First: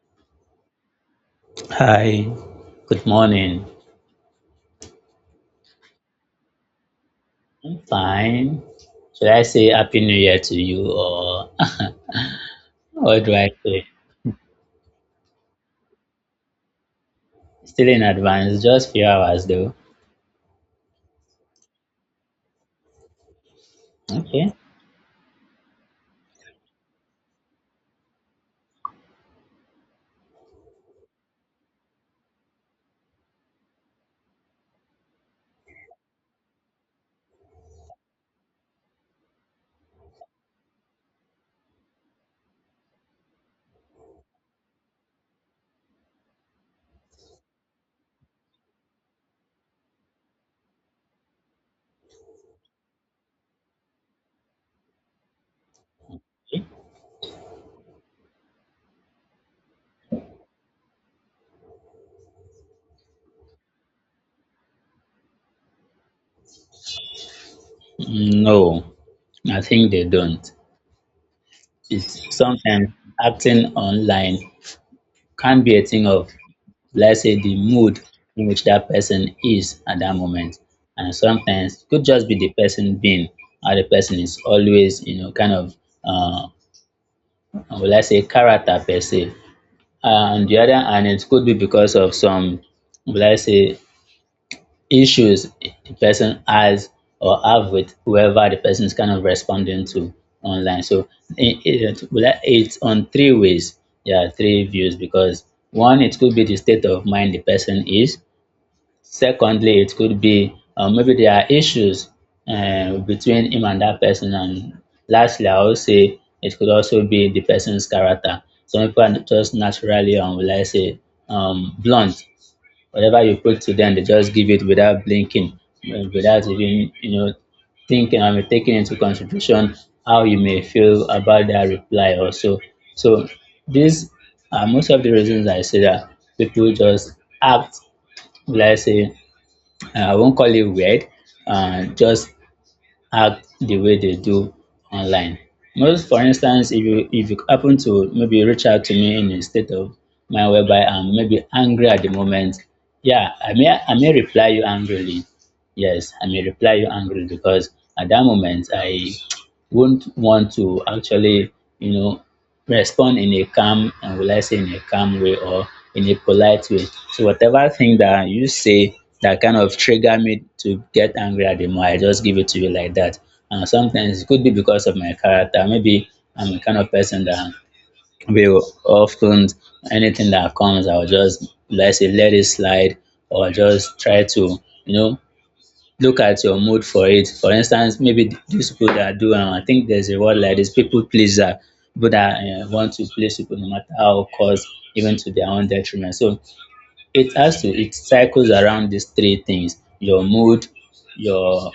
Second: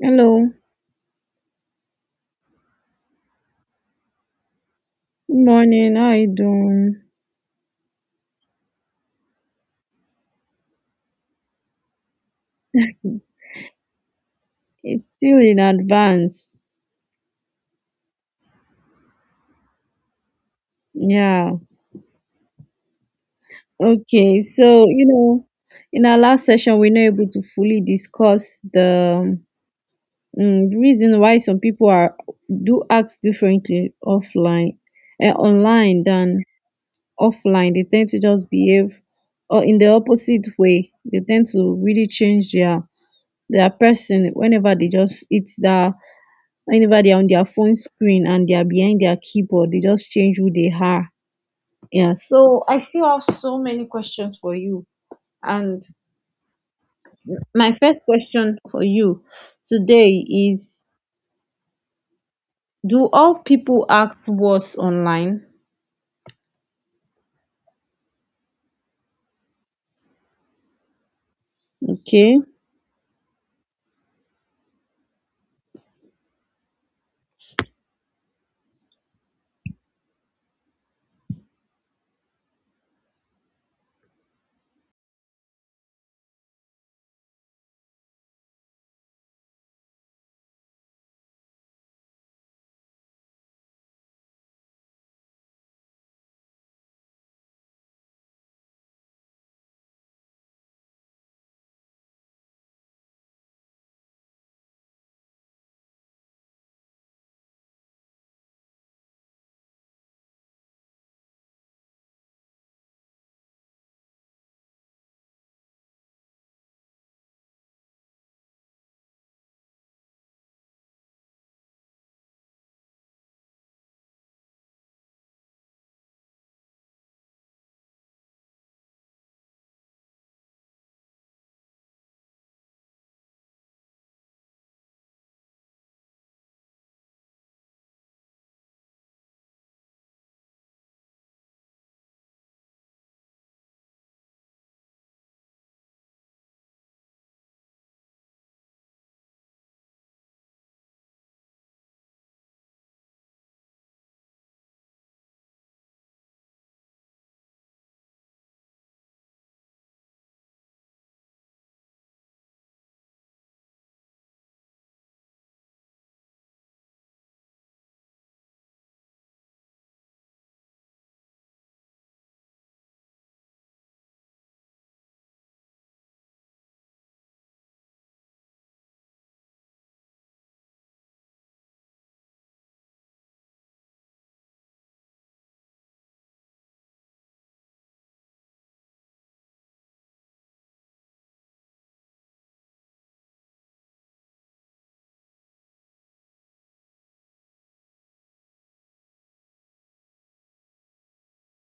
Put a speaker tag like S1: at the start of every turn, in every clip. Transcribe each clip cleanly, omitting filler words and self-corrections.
S1: Hello, good
S2: Hi, good morning.
S1: morning. How are you doing?
S2: I'm fine. Should I say Happy New Year to you or what do I say?
S1: It's still in advance.
S2: Still in advance, just few hours though.
S1: Yeah. Okay.
S2: Okay.
S1: So, you know, in our last session, we are not able to fully discuss the reason why some people are do act differently offline and online than offline. They tend to just behave or in the opposite way. They tend to really change their person whenever they just eat that whenever they're on their phone screen and they're behind their keyboard, they just change who they are. Yeah. So I still have so many questions for you. And my first question for you today is, do all people act worse online?
S2: No, I think they don't. It's
S1: Okay.
S2: sometimes acting online can be a thing of, let's say, the mood in which that person is at that moment. And sometimes it could just be the person being, or the person is always, kind of, uh, will I say, character per se. And the other, and it could be because of some, let's say, issues the person has or have with whoever the person is kind of responding to online. So it, well, it's on three ways. Yeah, three views. Because one, it could be the state of mind the person is. Secondly, it could be, maybe there are issues between him and that person. And lastly, I would say it could also be the person's character. Some people are just naturally, will I say, blunt. Whatever you put to them, they just give it without blinking, without even thinking, I taking into consideration how you may feel about their reply also. So these are most of the reasons I say that people just act, let's say, I won't call it weird, just act the way they do online. Most, for instance, if you happen to maybe reach out to me in a state of mind whereby I'm maybe angry at the moment, yeah, I may reply you angrily. Yes, I may reply you angrily because at that moment I won't want to actually, you know, respond in a calm and will I say in a calm way or in a polite way. So whatever thing that you say that kind of trigger me to get angry at the more, I just give it to you like that. And sometimes it could be because of my character. Maybe I'm the kind of person that will often, anything that comes, I'll just, let's say, let it slide or just try to, you know, look at your mood for it. For instance, maybe these people that do, I think there's a word like this, people pleaser, people that want to please people no matter how, cause even to their own detriment. So it has to, it cycles around these three things: your mood, your,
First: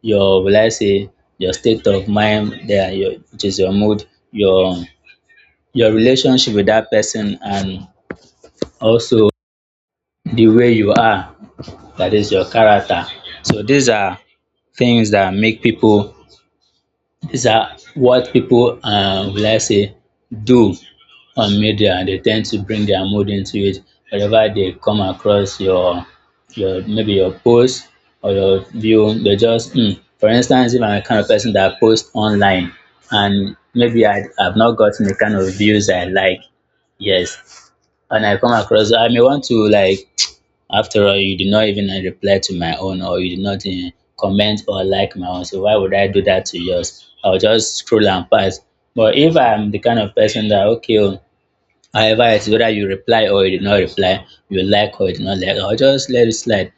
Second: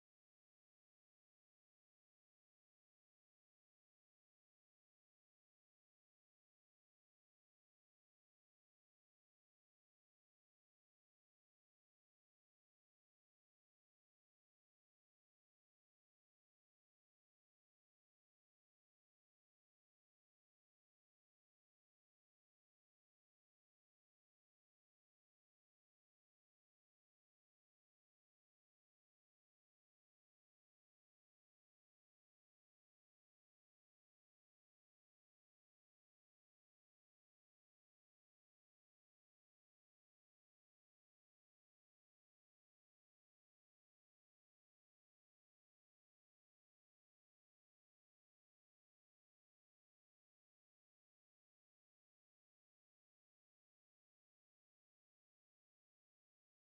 S2: will I say, your state of mind, there, your, which is your mood, your, your relationship with that person, and also the way you are, that is your character. So these are things that make people, these are what people, will I say, do on media, and they tend to bring their mood into it. Whenever they come across your maybe your post or your view, they just For instance, if I'm a kind of person that posts online and maybe I have not gotten the kind of views I like, yes, and I come across, I may want to like, after all you did not even reply to my own or you did not comment or like my own, so why would I do that to yours? I'll just scroll and pass. But if I'm the kind of person that okay, oh, however, it's whether you reply or you did not reply, you like or you did not like, I'll just let it slide.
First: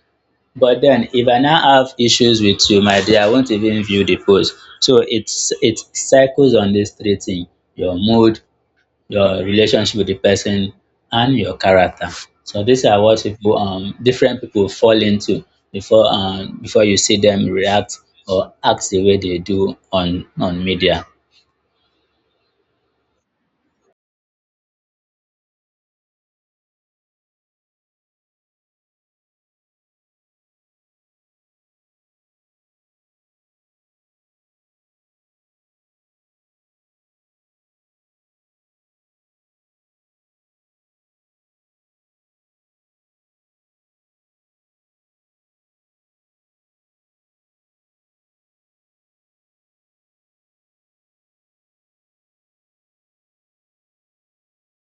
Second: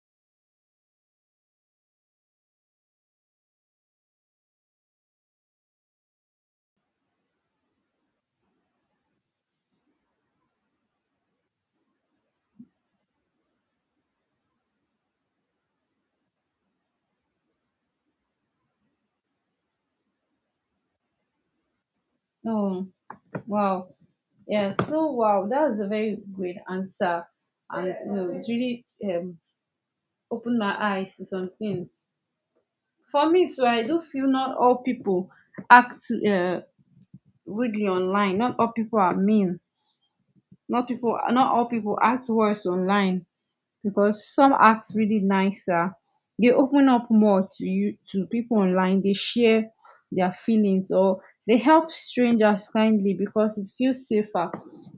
S2: But then if I now have issues with you, my dear, I won't even view the post. So it's, it cycles on this three thing: your mood, your relationship with the person, and your character. So these are what people, different people fall into before, before you see them react or act the way they do on media.
S1: Oh, wow. Yeah, so wow, that was a very great answer. And it really opened my eyes to some things. For me too, I do feel not all people act uh, rudely online. Not all people are mean. Not people. Not all people act worse online because some act really nicer. They open up more to you to people online. They share their feelings or they help strangers kindly because it feels safer.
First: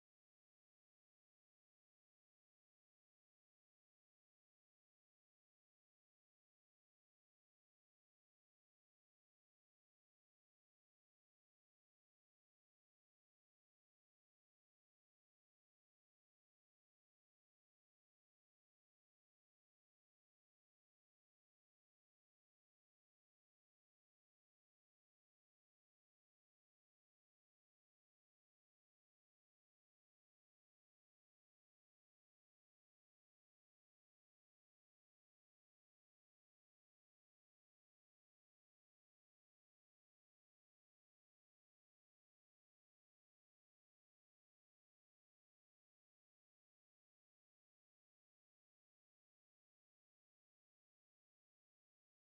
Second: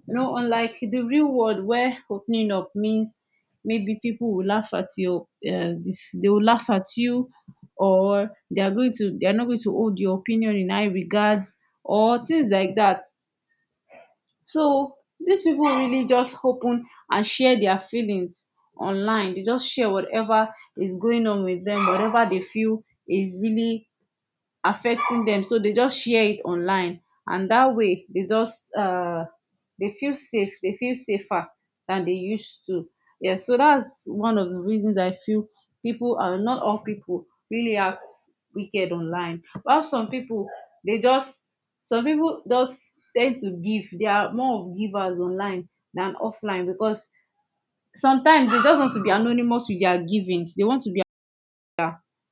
S1: You know, unlike the real world where opening up means maybe people will laugh at your this they will laugh at you or they are going to they are not going to hold your opinion in high regards or things like that, so these people really just open and share their feelings online. They just share whatever is going on with them, whatever they feel is really affecting them, so they just share it online, and that way they just they feel safe, they feel safer than they used to. Yeah, so that's one of the reasons I feel people are not, all people really act wicked online, while some people they just, some people just tend to give, they are more of givers online than offline because sometimes they just want to be anonymous with their givings,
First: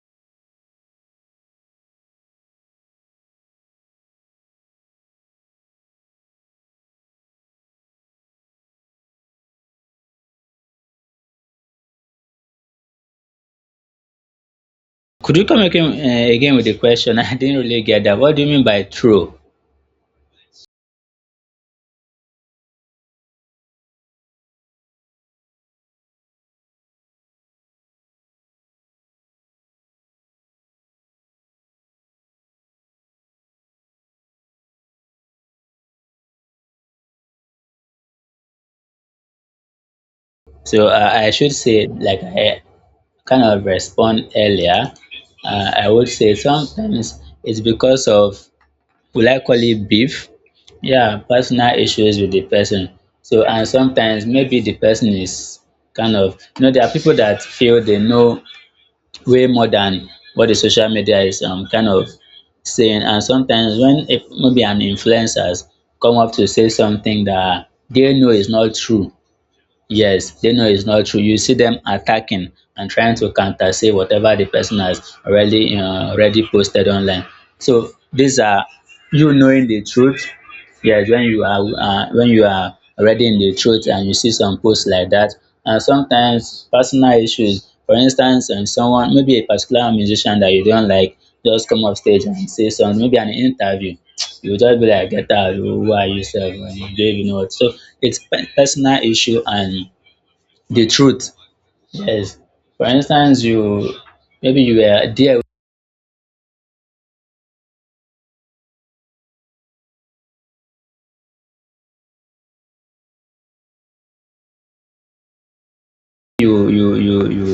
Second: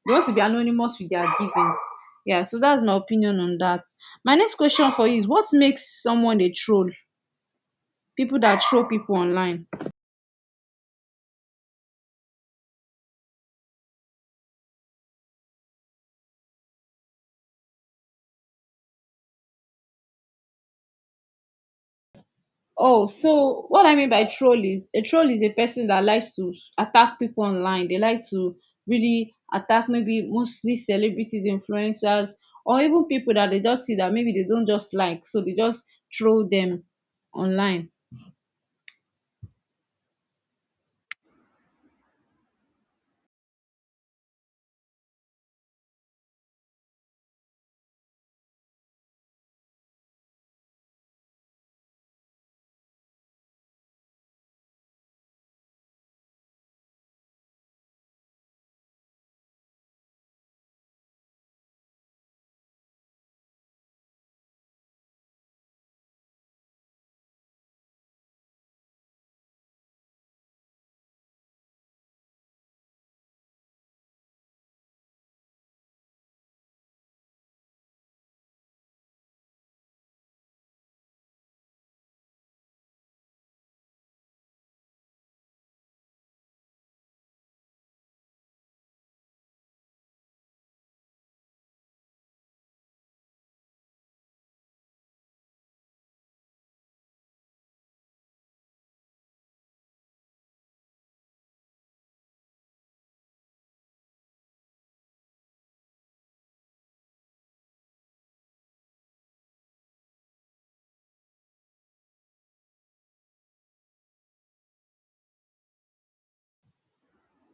S1: they want to be anonymous with their givings. Yeah, so that's my opinion on that. My next question for you is, what makes someone a troll? People that troll people online.
S2: Could you come again, again with the question? I didn't really get that. What do you mean by true?
S1: Oh, so what I mean by troll is, a troll is a person that likes to attack people online. They like to really attack maybe mostly celebrities, influencers, or even people that they just see that maybe they don't just like. So they just troll them online.
S2: So, I should say, like I kind of respond earlier, I would say sometimes it's because of, will I call it beef? Yeah, personal issues with the person. So, and sometimes maybe the person is kind of, there are people that feel they know way more than what the social media is kind of saying. And sometimes when if maybe an influencers come up to say something that they know is not true, yes, they know it's not true. You see them attacking and trying to counter say whatever the person has already already posted online. So these are, you knowing the truth. Yes, when you are already in the truth and you see some posts like that, and sometimes personal issues. For instance, someone, maybe a particular musician that you don't like, just come up stage and say some, maybe an interview. You just be like, get out, who are you, self? You don't even know what. So it's personal issue and the truth. Yes, for instance, you, maybe you were there, you you you you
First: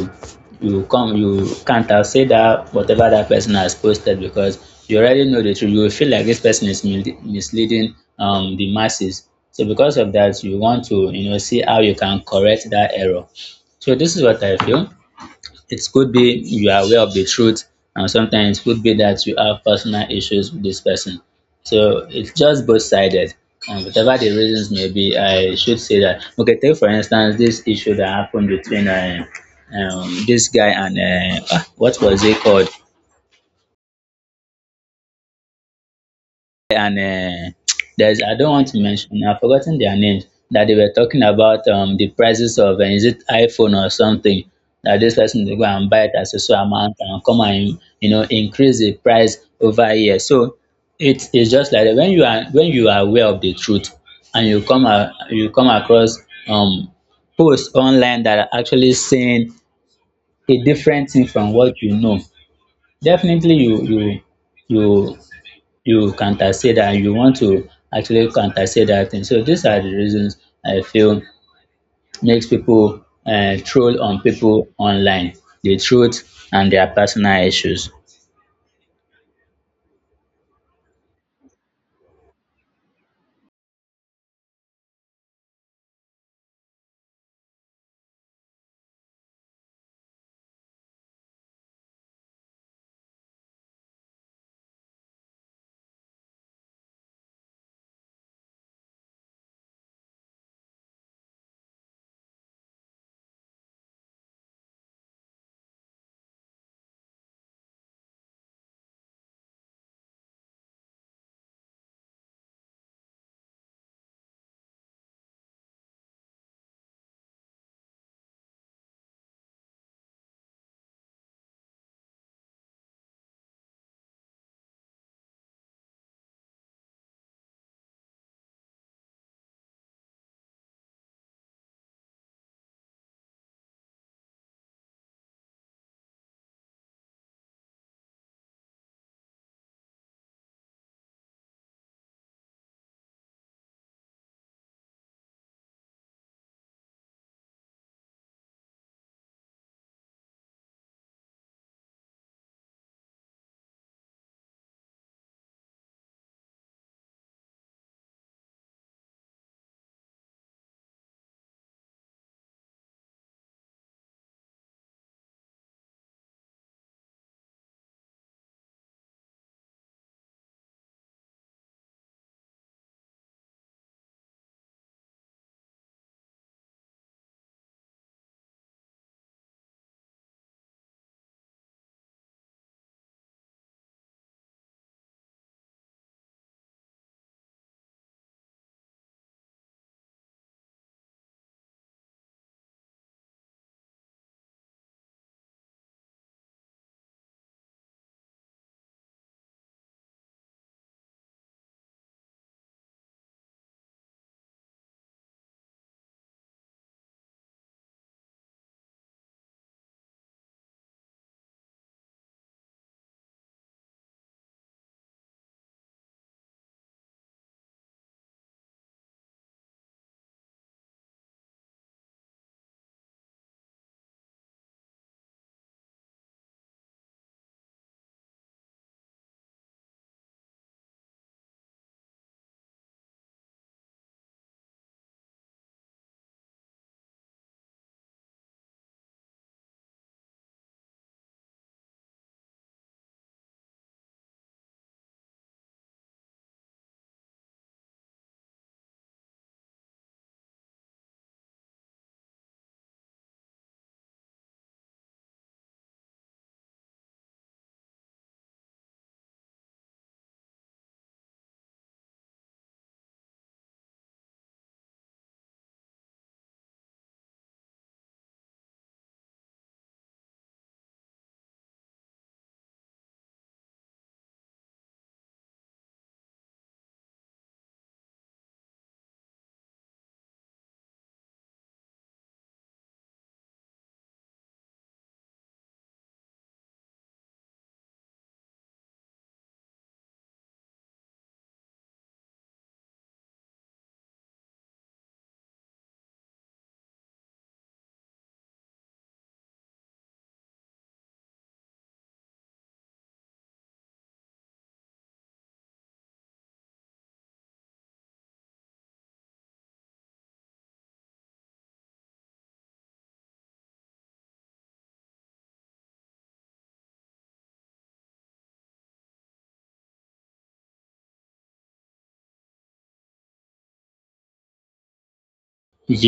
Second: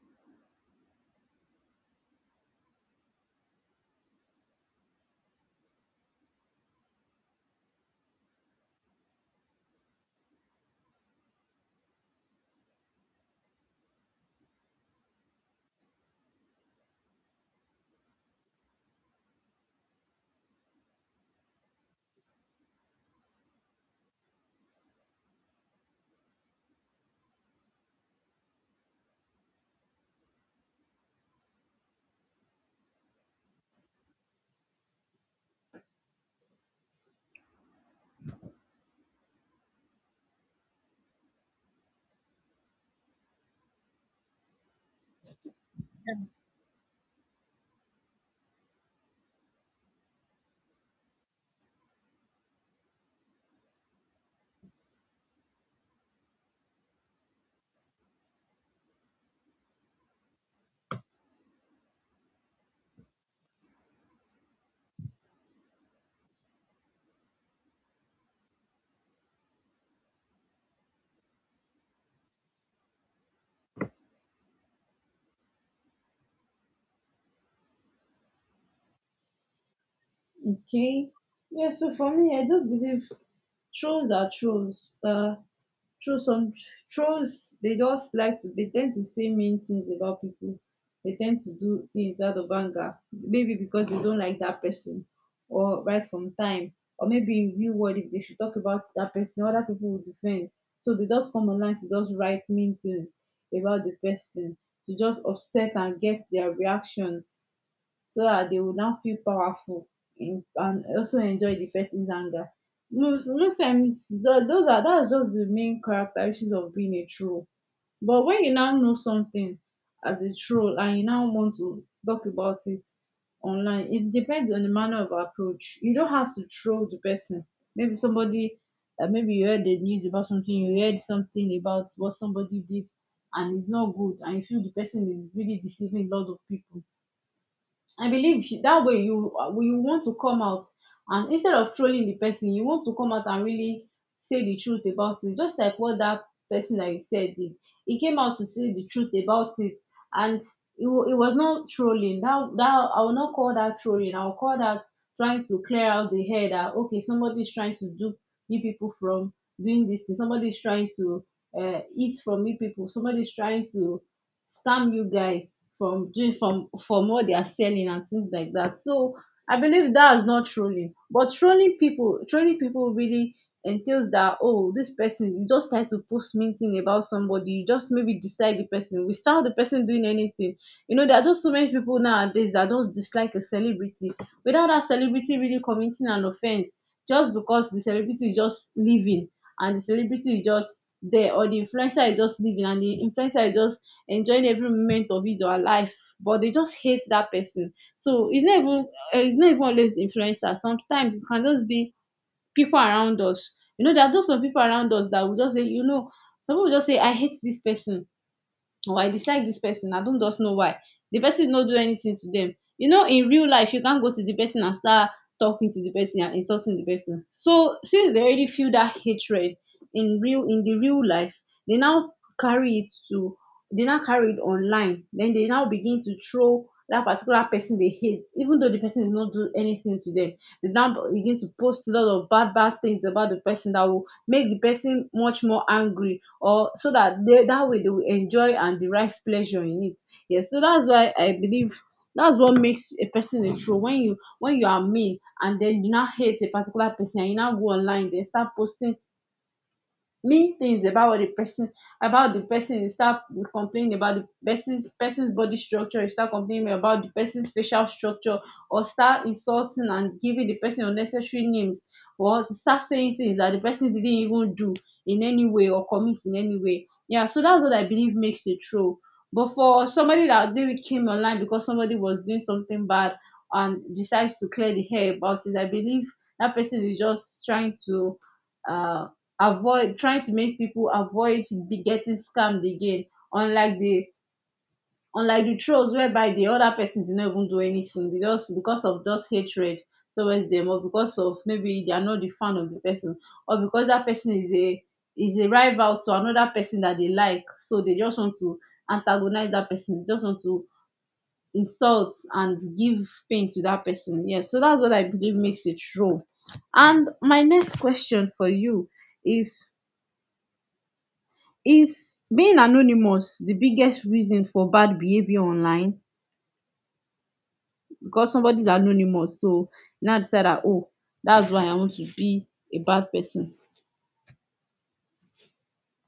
S2: you come, you can't accept that whatever that person has posted because you already know the truth. You will feel like this person is misleading the masses, so because of that you want to, see how you can correct that error. So this is what I feel. It could be you are aware of the truth, and sometimes it could be that you have personal issues with this person. So it's just both sided. And whatever the reasons may be, I should say that. Okay, take for instance this issue that happened between this guy and ah, what was it called? And there's, I don't want to mention. I've forgotten their names. That they were talking about the prices of is it iPhone or something. That this person, they go and buy it at a so amount and come and, you know, increase the price over here. So it is just like that. When you are, when you are aware of the truth and you come across um posts online that are actually saying a different thing from what you know. Definitely you you you you counter say that and you want to actually counter say that thing. So these are the reasons I feel makes people troll on people online, the truth and their personal issues.
S1: Okay. Yeah, so for me, I just believe trolls are trolls. True, some trolls they just like to they tend to say mean things about people. They tend to do things out of anger, maybe because they don't like that person, or right from time, or maybe in real world if they should talk about that person, other people will defend. So they just come online to just write mean things about the person to just upset and get their reactions so that they will now feel powerful in, and also enjoy the person's anger. Most times, tho- those are that's just the main characteristics of being a troll. But when you now know something as a troll and you now want to talk about it online, it depends on the manner of approach. You don't have to troll the person. Maybe somebody, maybe you heard the news about something, you heard something about what somebody did and it's not good, and you feel the person is really deceiving a lot of people, I believe she, that way you you want to come out and instead of trolling the person, you want to come out and really say the truth about it. Just like what that person that you said did, he came out to say the truth about it, and it was not trolling. That I will not call that trolling. I will call that trying to clear out the head that okay, somebody is trying to dupe you people from doing this thing. Somebody is trying to eat from you people. Somebody is trying to scam you guys from doing from what they are selling and things like that. So I believe that is not trolling. But trolling people, trolling people really entails that oh this person, you just try to post mean thing about somebody you just maybe dislike the person without the person doing anything. You know, there are just so many people nowadays that just dislike a celebrity without that celebrity really committing an offense, just because the celebrity is just living and the celebrity is just there, or the influencer is just living and the influencer is just enjoying every moment of his or her life, but they just hate that person. So it's not even always influencers, sometimes it can just be people around us. You know, there are just some people around us that will just say, you know, some people just say I hate this person or I dislike this person. I don't just know why. The person no do anything to them. You know, in real life, you can't go to the person and start talking to the person and insulting the person. So since they already feel that hatred in real, in the real life, they now carry it to they now carry it online. Then they now begin to throw that particular person they hate, even though the person did not do anything to them, they now begin to post a lot of bad things about the person that will make the person much more angry, or so that they, that way they will enjoy and derive pleasure in it. Yes, so that's why I believe that's what makes a person a troll. When you, when you are mean and then you now hate a particular person and you now go online then start posting mean things about what the person, about the person, you start complaining about the person's body structure, you start complaining about the person's facial structure or start insulting and giving the person unnecessary names or start saying things that the person didn't even do in any way or commit in any way. Yeah, so that's what I believe makes it true. But for somebody that maybe came online because somebody was doing something bad and decides to clear the hair about it, I believe that person is just trying to uh avoid, trying to make people avoid be getting scammed again, unlike the unlike the trolls whereby the other person did not even do anything, they just because of just hatred towards them, or because of maybe they are not the fan of the person, or because that person is a rival to another person that they like, so they just want to antagonize that person, they just want to insult and give pain to that person. Yes, so that's what I believe makes it troll. And my next question for you is Is being anonymous the biggest reason for bad behavior online? Because somebody's anonymous, so now decide that, oh, that's why I want to be a bad person.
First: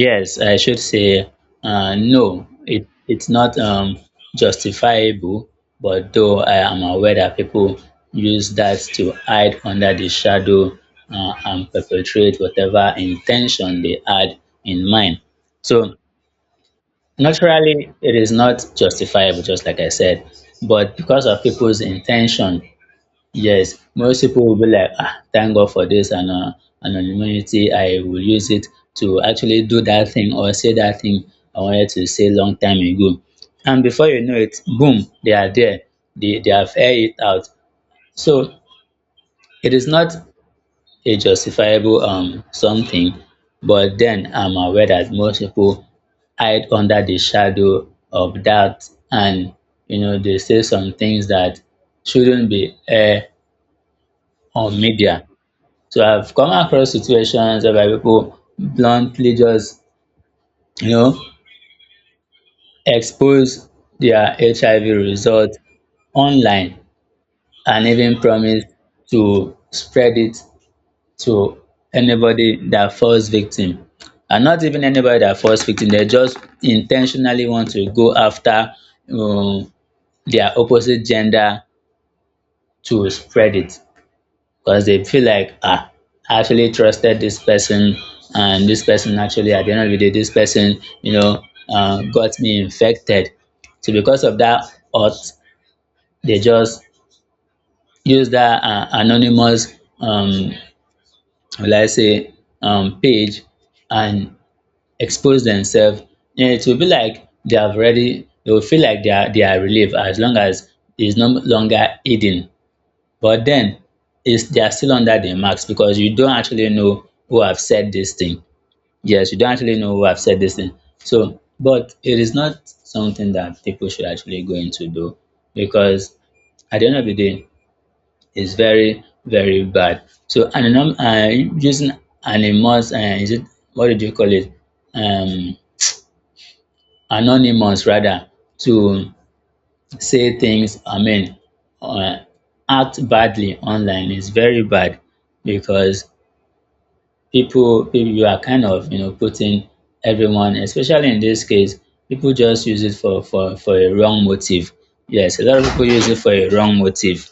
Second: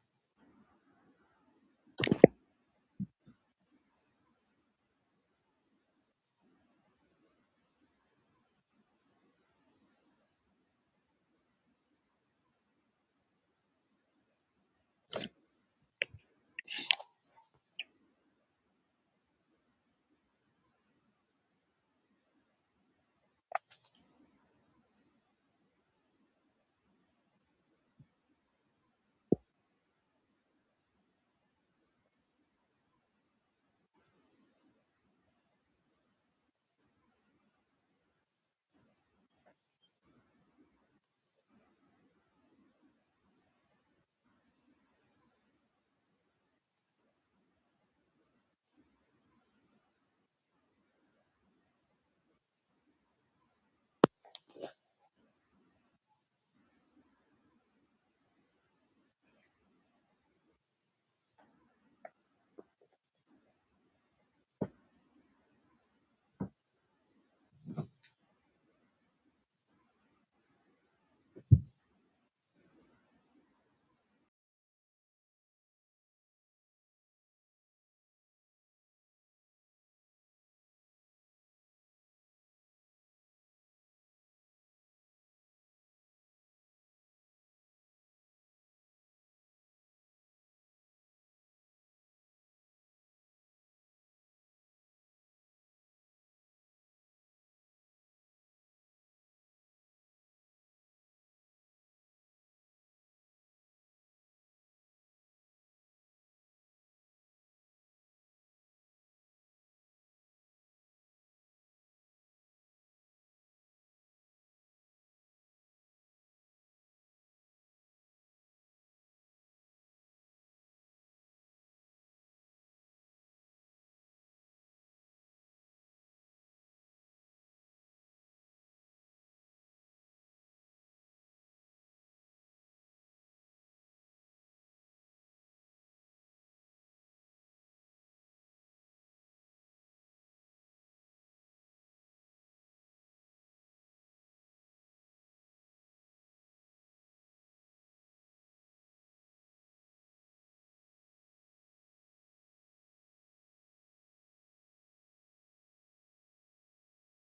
S2: Yes, I should say, no. It's not justifiable, but though I am aware that people use that to hide under the shadow and perpetrate whatever intention they had in mind. So naturally, it is not justifiable, just like I said, but because of people's intention, yes, most people will be like, ah, thank God for this and anonymity. I will use it to actually do that thing or say that thing I wanted to say long time ago. And before you know it, boom, they are there. They have aired it out. So it is not a justifiable something, but then I'm aware that most people hide under the shadow of that, and, you know, they say some things that shouldn't be aired on media. So I've come across situations whereby people bluntly just, you know, expose their HIV result online and even promise to spread it to anybody that falls victim. And not even anybody that falls victim, they just intentionally want to go after, um, their opposite gender to spread it, because they feel like, ah, I actually trusted this person and this person actually, at the end of the day, this person, you know, got me infected. So because of that, auth they just use that anonymous um will I say page and expose themselves, and it will be like they have already, they will feel like they are relieved, as long as it's no longer hidden. But then, it's, they are still under the marks because you don't actually know who have said this thing. Yes, you don't actually know who have said this thing. So, but it is not something that people should actually go into though, because at the end of the day, it's very, very bad. So, using anonymous, is it, what did you call it? Um, anonymous rather, to say things, I mean, uh, act badly online is very bad, because people, you are kind of, you know, putting everyone, especially in this case, people just use it for a wrong motive. Yes, a lot of people use it for a wrong motive.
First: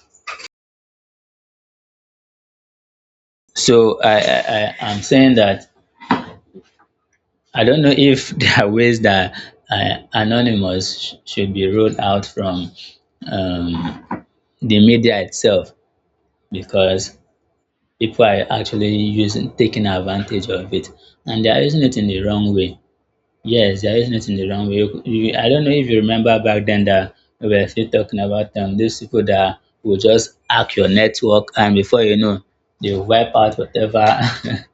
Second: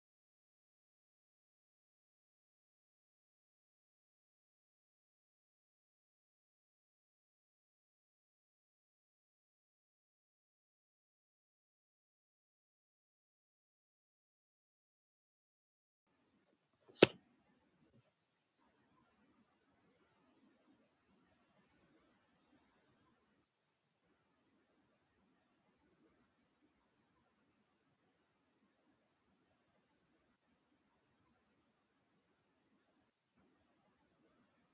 S2: So I'm saying that I don't know if there are ways that anonymous should be ruled out from, um, the media itself, because people are actually using, taking advantage of it, and they are using it in the wrong way. Yes, they are using it in the wrong way. I don't know if you remember back then that we were still talking about these people that will just hack your network and before you know, they will wipe out whatever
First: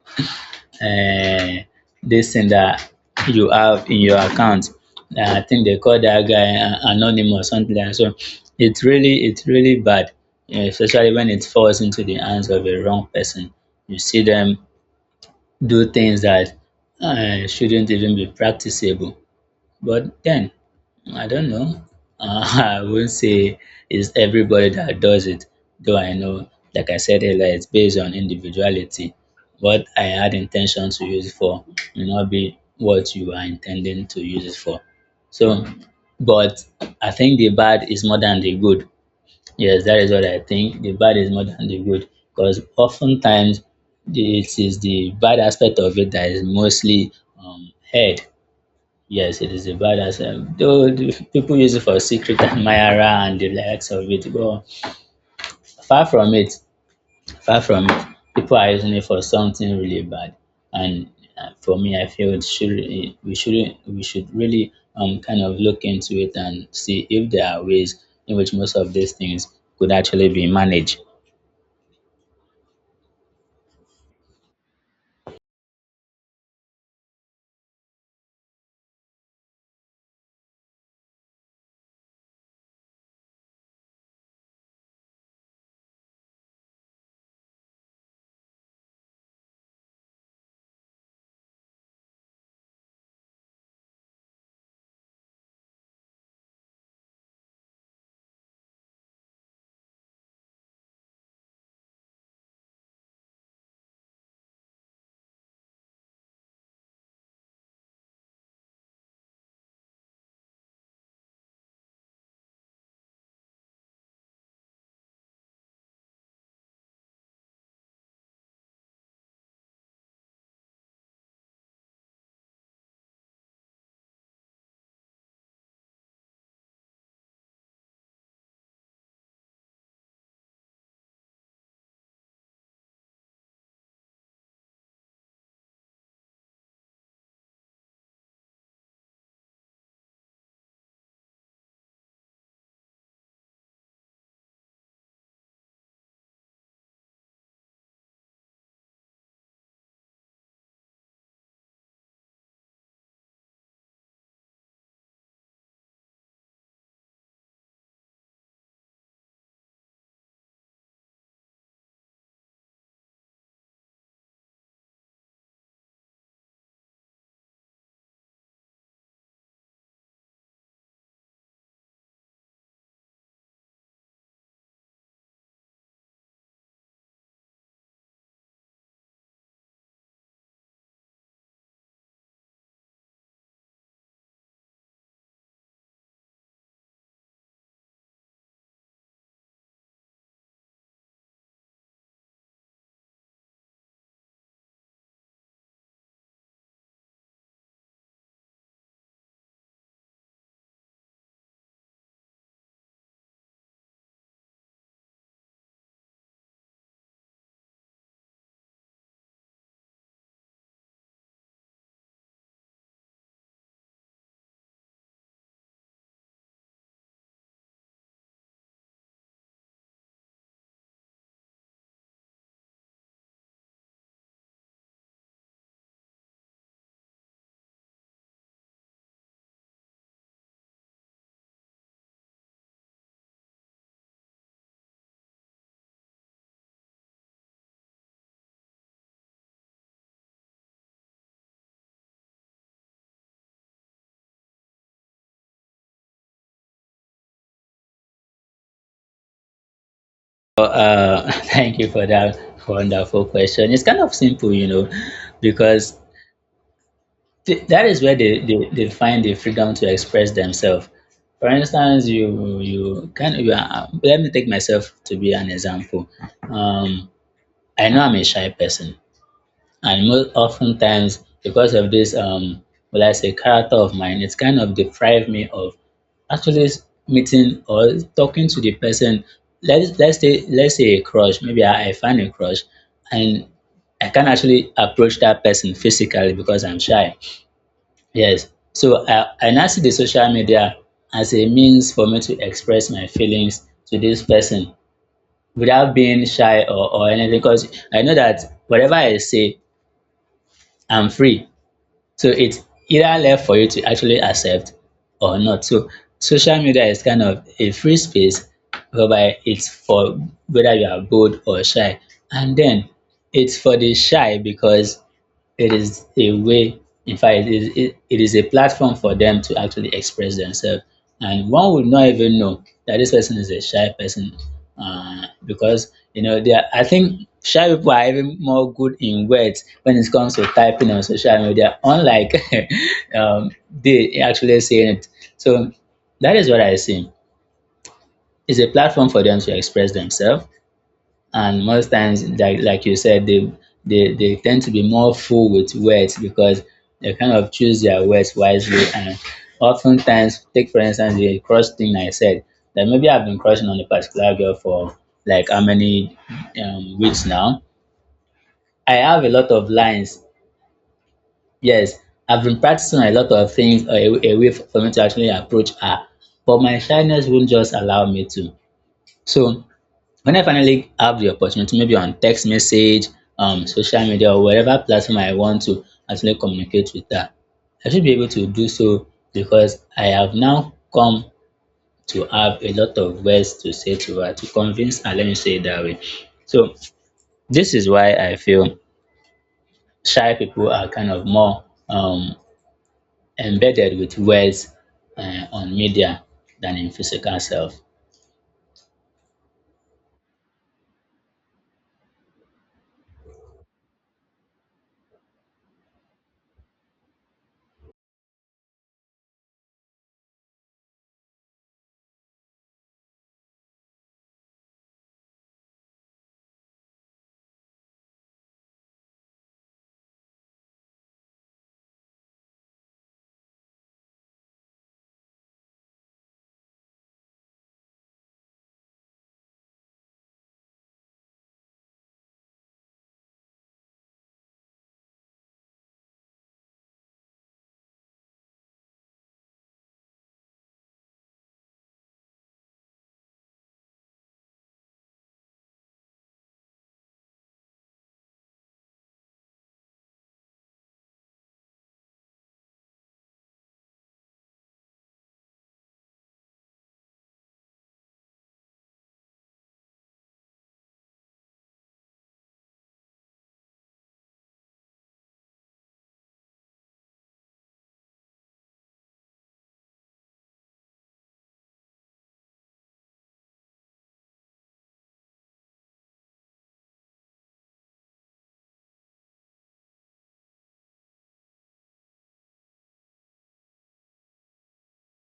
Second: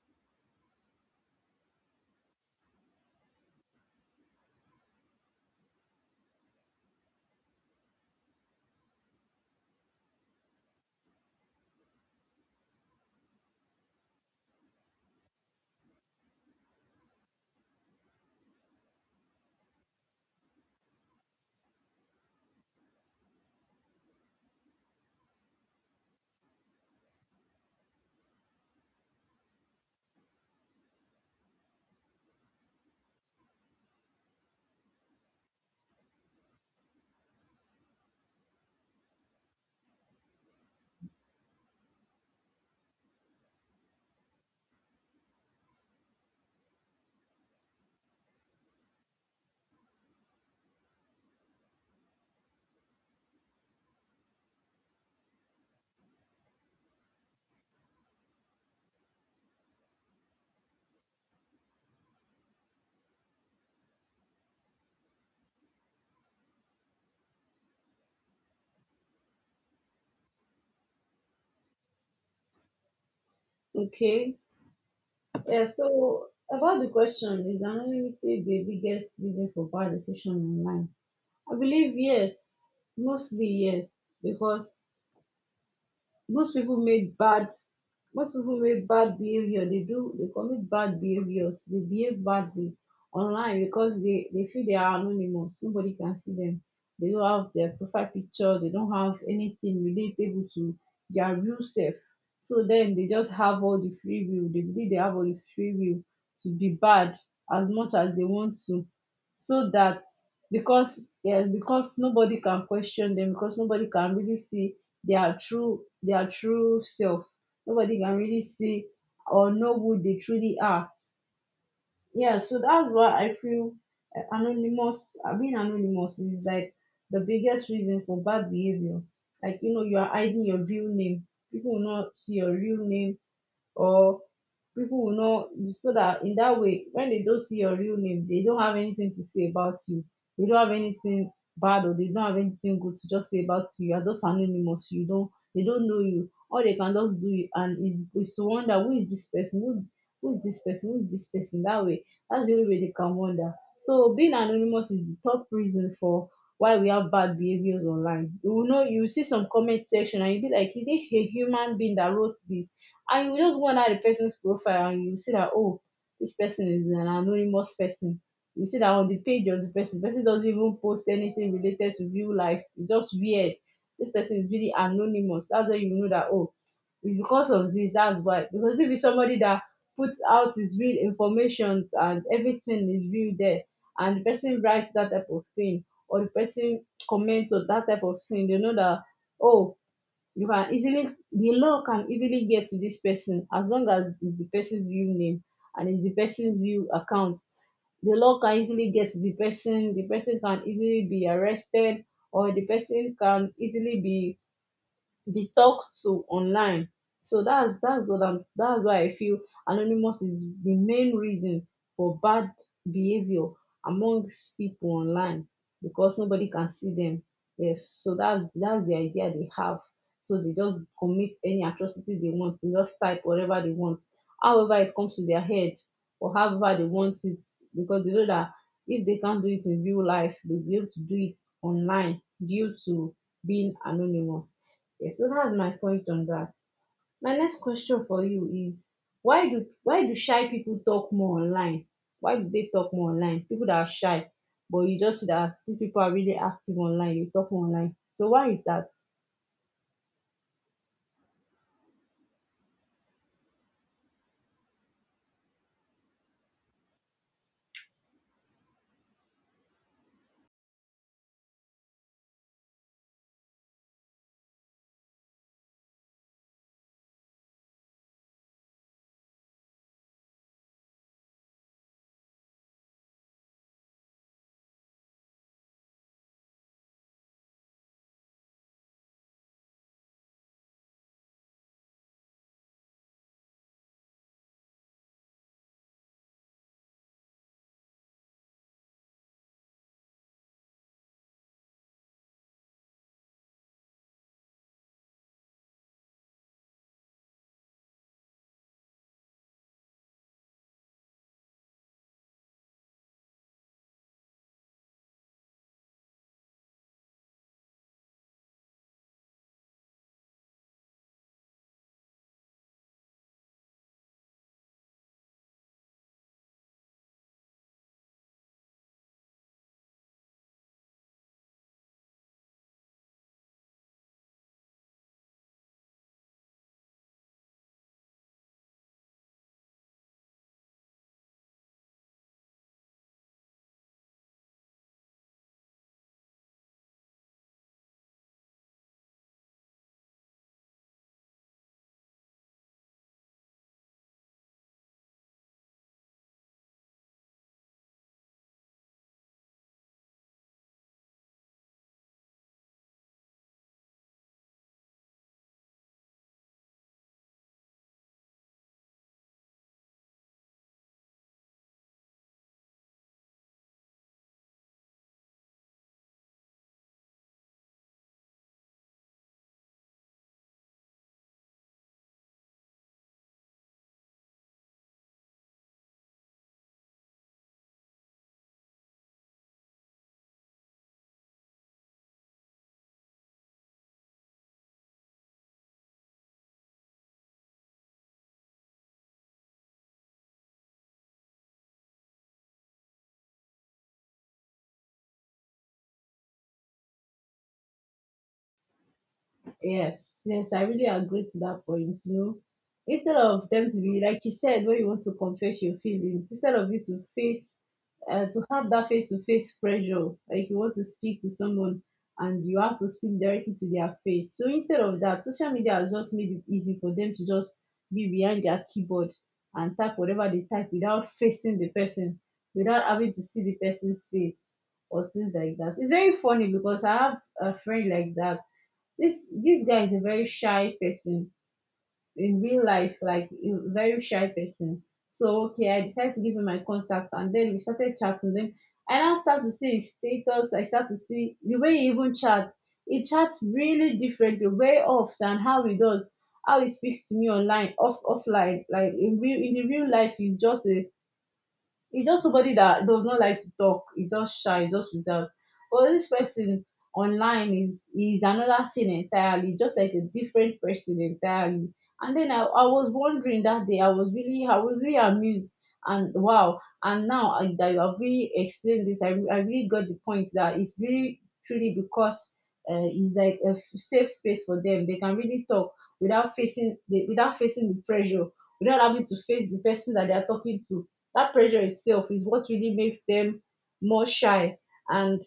S2: um this thing that you have in your account. I think they call that guy anonymous, something like that. So it's really bad, especially when it falls into the hands of a wrong person. You see them do things that shouldn't even be practicable. But then I don't know. I won't say it's everybody that does it, though I know, like I said earlier, it's based on individuality. What I had intention to use it for may not be what you are intending to use it for. So, but I think the bad is more than the good. Yes, that is what I think. The bad is more than the good because oftentimes it is the bad aspect of it that is mostly heard. Yes, it is a bad answer. Though the people use it for secret admirer and the likes of it, but far from it, far from it, people are using it for something really bad. And for me, I feel it should eh, we shouldn't we should really kind of look into it and see if there are ways in which most of these things could actually be managed.
S1: Okay. Yeah, so about the question, is anonymity the biggest reason for bad decision online? I believe yes, mostly yes, because most people make bad most people make bad behavior, they do, they commit bad behaviors, they behave badly online because they feel they are anonymous, nobody can see them, they don't have their profile picture, they don't have anything relatable to their real self. So then they just have all the free will, they believe they have all the free will to be bad as much as they want to. So that, because yeah, because nobody can question them, because nobody can really see their true self. Nobody can really see or know who they truly are. Yeah, so that's why I feel being anonymous is like the biggest reason for bad behavior. Like, you know, you are hiding your real name. People will not see your real name, or people will not, so that in that way when they don't see your real name they don't have anything to say about you, they don't have anything bad or they don't have anything good to just say about you, you are just anonymous, you don't, they don't know you, all they can just do you and is to wonder who is this person, who is this person, that way that's the only way they can wonder. So being anonymous is the top reason for why we have bad behaviors online. You will know, you will see some comment section and you be like, is it a human being that wrote this? And you just go and add the person's profile and you see that, oh, this person is an anonymous person. You see that on the page of the person doesn't even post anything related to real life. It's just weird. This person is really anonymous. That's why you know that, oh, it's because of this. That's why. Because if it's somebody that puts out his real information and everything is real there, and the person writes that type of thing, or the person comments on that type of thing, they know that, oh, you can easily the law can easily get to this person as long as it's the person's real name and it's the person's real account. The law can easily get to the person. The person can easily be arrested or the person can easily be talked to online. So that's why I feel anonymous is the main reason for bad behaviour amongst people online, because nobody can see them. Yes, so that's the idea they have, so they just commit any atrocity they want. They just type whatever they want, however it comes to their head or however they want it, because they know that if they can't do it in real life, they'll be able to do it online due to being anonymous. Yes, so that's my point on that. My next question for you is, why do shy people talk more online? Why do they talk more online? People that are shy, but you just see that these people are really active online, you talk more online. So why is that?
S2: Thank you for that wonderful question. It's kind of simple, you know, because that is where they find the freedom to express themselves. For instance, you can you are, let me take myself to be an example. Um, I know I'm a shy person, and most oftentimes because of this well, I say character of mine, it's kind of deprived me of actually meeting or talking to the person. Let's say a crush. Maybe I find a crush, and I can't actually approach that person physically because I'm shy. Yes. So I now see the social media as a means for me to express my feelings to this person without being shy or anything. Because I know that whatever I say, I'm free. So it's either left for you to actually accept or not. So social media is kind of a free space whereby it's for whether you are bold or shy. And then it's for the shy because it is a way, in fact it is a platform for them to actually express themselves, and one would not even know that this person is a shy person because you know they are, I think shy people are even more good in words when it comes to typing on social media, unlike um, they actually saying it. So that is what I see. It's a platform for them to express themselves, and most times, like you said, they tend to be more full with words because they kind of choose their words wisely. And oftentimes take, for instance, the crush thing I said, that maybe I've been crushing on a particular girl for like how many weeks now. I have a lot of lines. Yes, I've been practicing a lot of things, a way for me to actually approach her, but my shyness won't just allow me to. So when I finally have the opportunity, maybe on text message, social media, or whatever platform I want to actually communicate with her, I should be able to do so because I have now come to have a lot of words to say to her to convince her. Let me say it that way. So this is why I feel shy people are kind of more um, embedded with words on media than in physical self.
S1: Yes, yes, I really agree to that point. You know, instead of them to be like you said, when you want to confess your feelings, instead of you to face, to have that face-to-face pressure, like you want to speak to someone and you have to speak directly to their face. So instead of that, social media has just made it easy for them to just be behind their keyboard and type whatever they type without facing the person, without having to see the person's face or things like that. It's very funny because I have a friend like that. This guy is a very shy person in real life, like a very shy person. So okay, I decided to give him my contact and then we started chatting. Then I now start to see his status, I start to see the way he even chats. He chats really differently, way off than how he does, how he speaks to me online, offline, like in real, in the real life, he's just a, it's just somebody that does not like to talk. It's just shy, it's just reserved. But this person online is another thing entirely, just like a different person entirely. And then I was wondering that day, I was really, I was really amused, and wow. And now I, that you have really explained this, I, I really got the point that it's really truly because it's like a safe space for them. They can really talk without facing the, without facing the pressure, without having to face the person that they are talking to. That pressure itself is what really makes them more shy. And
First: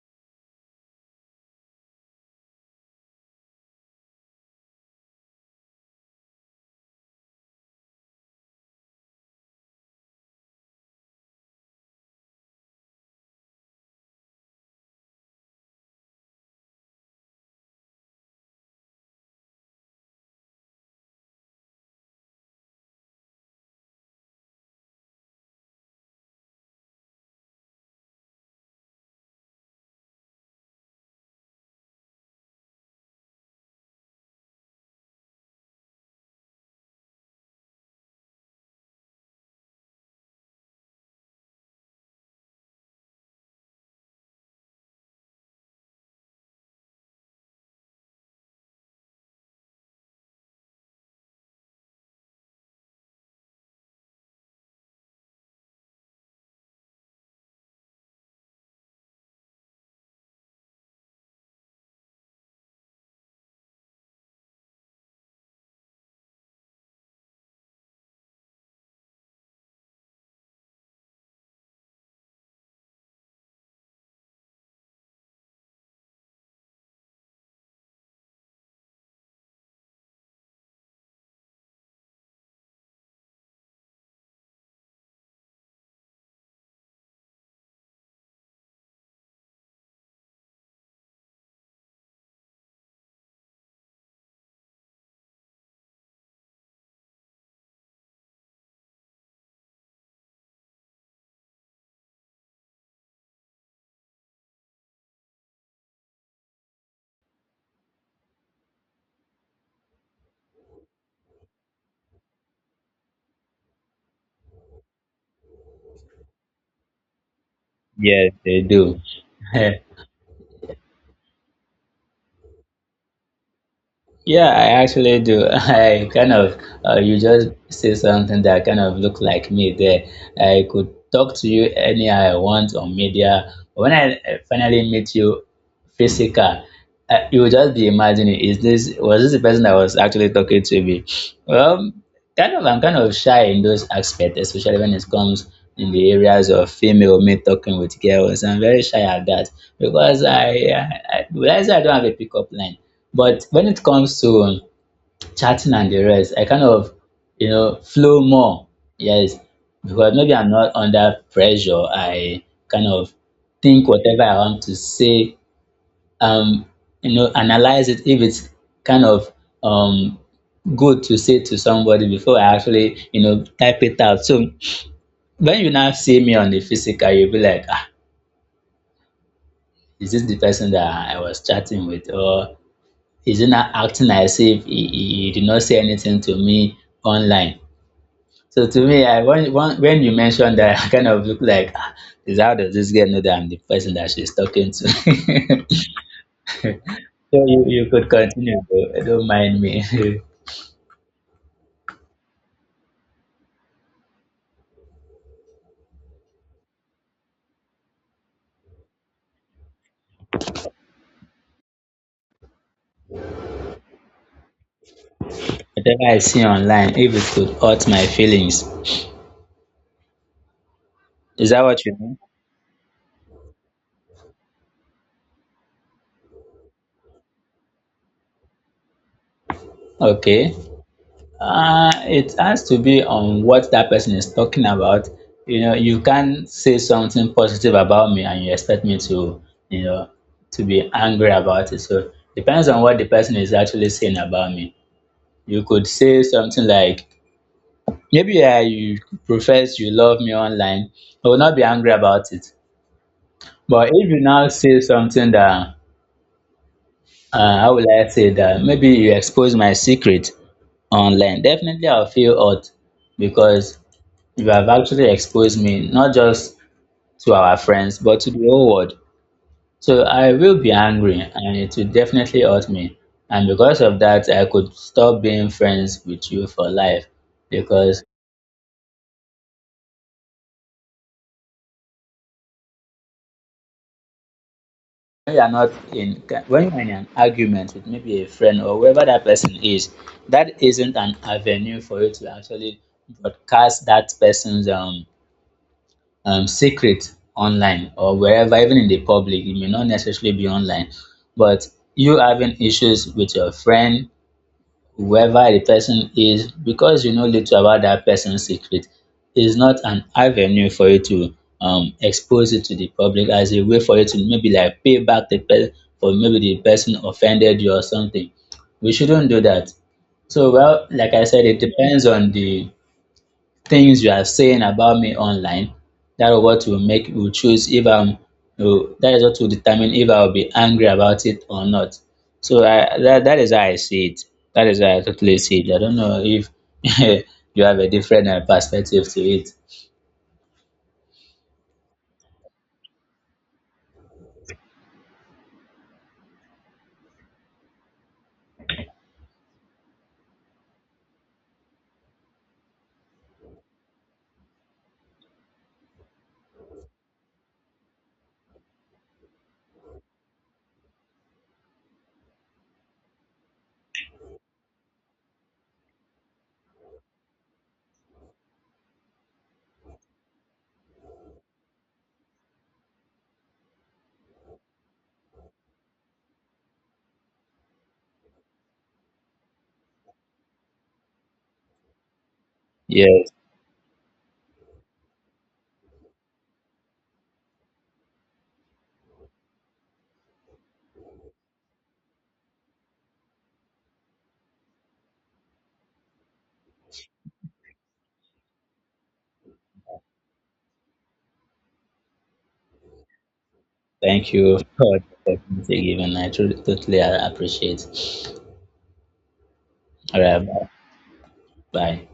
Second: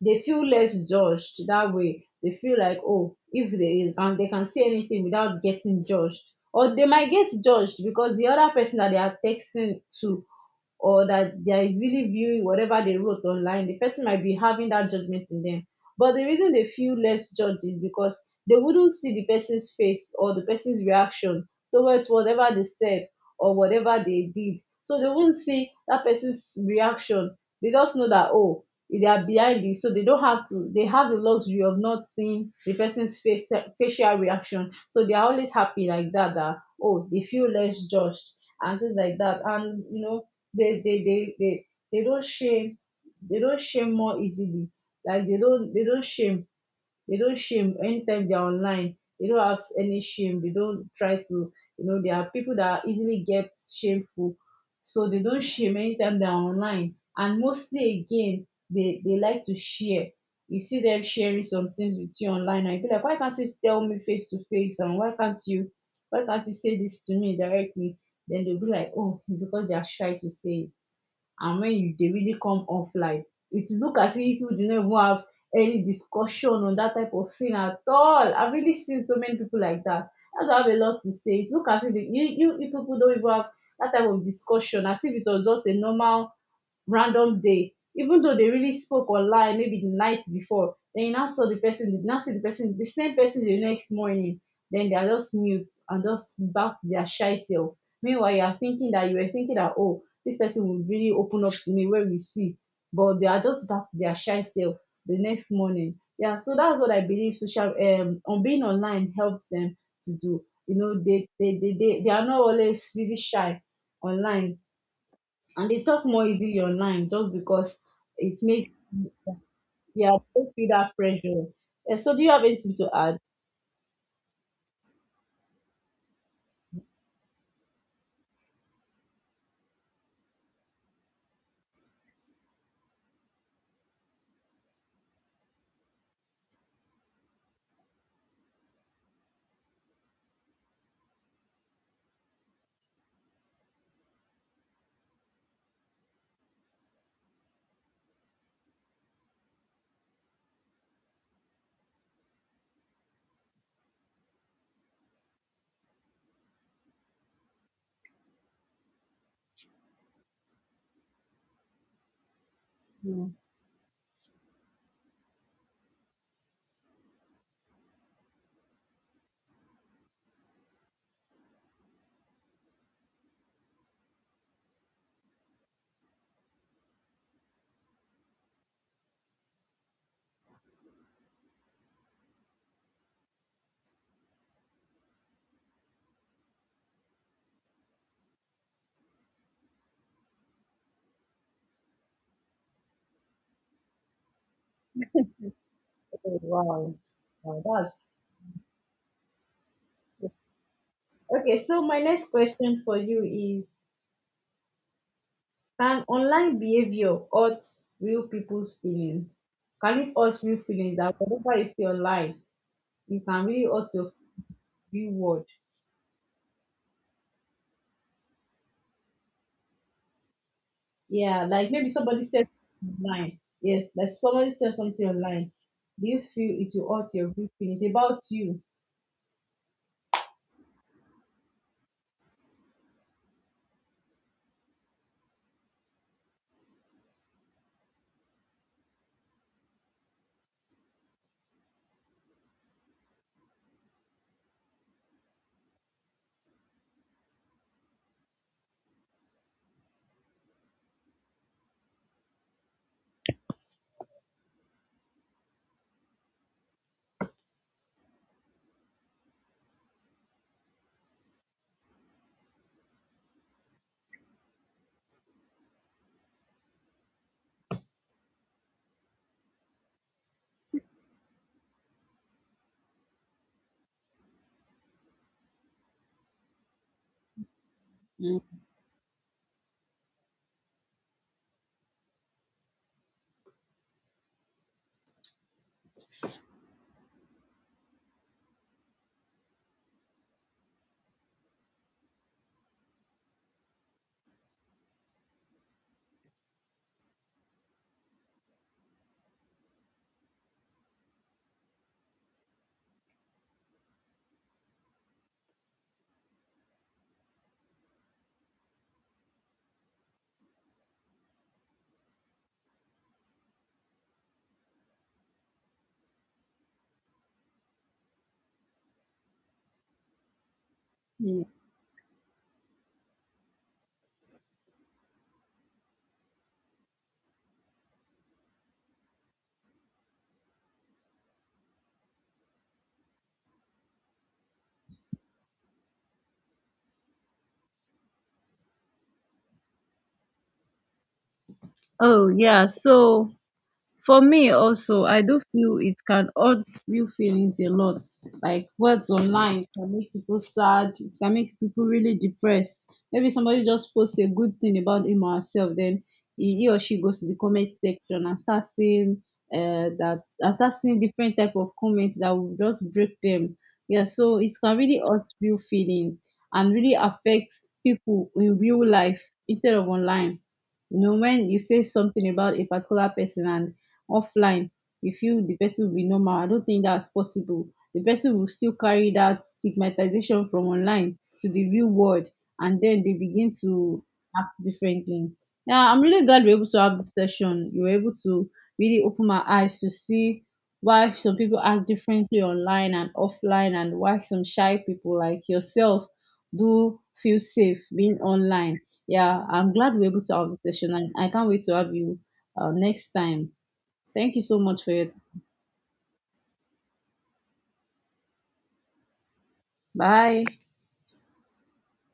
S1: they feel less judged that way. They feel like, oh, if they, and they can say anything without getting judged, or they might get judged because the other person that they are texting to or that there is really viewing whatever they wrote online, the person might be having that judgment in them. But the reason they feel less judged is because they wouldn't see the person's face or the person's reaction towards whatever they said or whatever they did. So they won't see that person's reaction. They just know that, oh, they are behind it. So they don't have to, they have the luxury of not seeing the person's face, facial reaction. So they are always happy like that, that, oh, they feel less judged and things like that. And, you know, they they they they, they don't shame they don't shame more easily, like they don't shame anytime they're online. They don't have any shame. They don't try to, you know, there are people that easily get shameful. So they don't shame anytime they're online. And mostly again, they like to share. You see them sharing some things with you online and you be like, why can't you tell me face to face, and why can't you say this to me directly? Then they'll be like, oh, because they are shy to say it. And when you, they really come offline, it look as if you do not even have any discussion on that type of thing at all. I've really seen so many people like that. That's why I have a lot to say. It's look as if the, you people don't even have that type of discussion, as if it was just a normal random day, even though they really spoke online, maybe the night before. Then you now saw the person, the same person the next morning, then they are just mute and just back to their shy self. Meanwhile, you are thinking that, you were thinking that, oh, this person will really open up to me where we see, but they are just back to their shy self the next morning. Yeah, so that's what I believe social, on being online, helps them to do. You know, they are not always really shy online, and they talk more easily online just because
S2: Yes,
S1: it's
S2: they
S1: made,
S2: do.
S1: yeah, they feel that pressure. Eh, so do you have anything to add?
S2: Yeah, I actually do. I kind of, you just say something that kind of look like me there. I could talk to you anyhow I want on media. But when I finally meet you, physical. You would just be imagining, is this, was this the person I was actually talking to me? Well, I'm kind of shy in those aspects, especially when it comes in the areas of female, me talking with girls. I'm very shy at that because I would, I say I don't have a pickup line. But when it comes to chatting and the rest, I kind of, you know, flow more. Yes, because maybe I'm not under pressure. I kind of
S1: No.
S2: think whatever I want to say, um, you know, analyze it if it's kind of um, good to say to somebody before I actually, you know, type it out. So when you now see me on the physical, you'll be like, ah, is this the person that I was chatting with? Or is he not acting as if he did not say anything to me online? So to me, I when you mentioned that, I kind of look like, ah, is, how does this girl know that I'm the person that she's talking to? So you,
S1: Oh, wow, wow,
S2: you
S1: that's
S2: could continue, though. Don't mind me.
S1: okay. So my next question for you is: can online behavior hurt real people's feelings? Can it hurt real feelings? That whatever you see online, you can really hurt your real world?
S2: Whatever I see online, if it could hurt my feelings.
S1: Yeah,
S2: Is that
S1: like
S2: what
S1: maybe
S2: you mean?
S1: somebody said online. Yes, like somebody said something online. Do you feel it will hurt your real feelings about you?
S2: Okay. It has to be on what that person is talking about. You know, you can't say something positive about me and you expect me to, you know, to be angry about it. So depends on what the person is actually saying about me. You could say something like, maybe you profess you love me online. I will not be angry about it. But if you now say something that, how will I say that? Maybe you expose my secret online. Definitely, I'll feel hurt because you have actually exposed me not just to our friends but to the whole world. So I will be angry and it will definitely hurt me. And because of that, I could stop being friends with you for life because
S1: Mm,
S2: when you are not in when you are in an argument with maybe a friend or whoever that person is, that isn't an avenue for you to actually broadcast that person's secret online or wherever, even in the public. It may not necessarily be online, but you having issues with your friend, whoever the person is, because you know little about that person's secret, is not an avenue for you to expose it to the public as a way for you to maybe like pay back the person for, maybe the person offended you or something. We shouldn't do that. So well, like I
S1: mm.
S2: said, it depends on the things you are saying about me online. That is what will make will choose if I'm will that is what will determine if I'll be angry about it or not. So I, that is how I see it. That is how I totally see it. I don't know if you have a different perspective to it.
S1: Oh, yeah. So, for me also, I do feel it can hurt real feelings a lot. Like, words online can make people sad, it can make people really depressed. Maybe somebody just posts a good thing about him or herself, then he or she goes to the comment section and start seeing, that and start seeing different type of comments that will just break them. Yeah, so it can really hurt real feelings and really affect people in real life. Instead of online, you know, when you say something about a particular person and offline you feel the person will be normal, I don't think that's possible. The person will still carry that stigmatization from online to the real world, and then they
S2: Yes,
S1: begin to act differently. Yeah, I'm really glad we're able to have this session. You were able to really open my eyes to see why some people act differently online and offline, and why some shy people like yourself do feel safe being online. Yeah, I'm glad we're able to have this session, and I can't wait to have you next time.
S2: thank
S1: Thank you
S2: you
S1: so much for
S2: for
S1: it.
S2: the opportunity given. I truly, totally appreciate. All
S1: Bye.
S2: right, bye. Bye.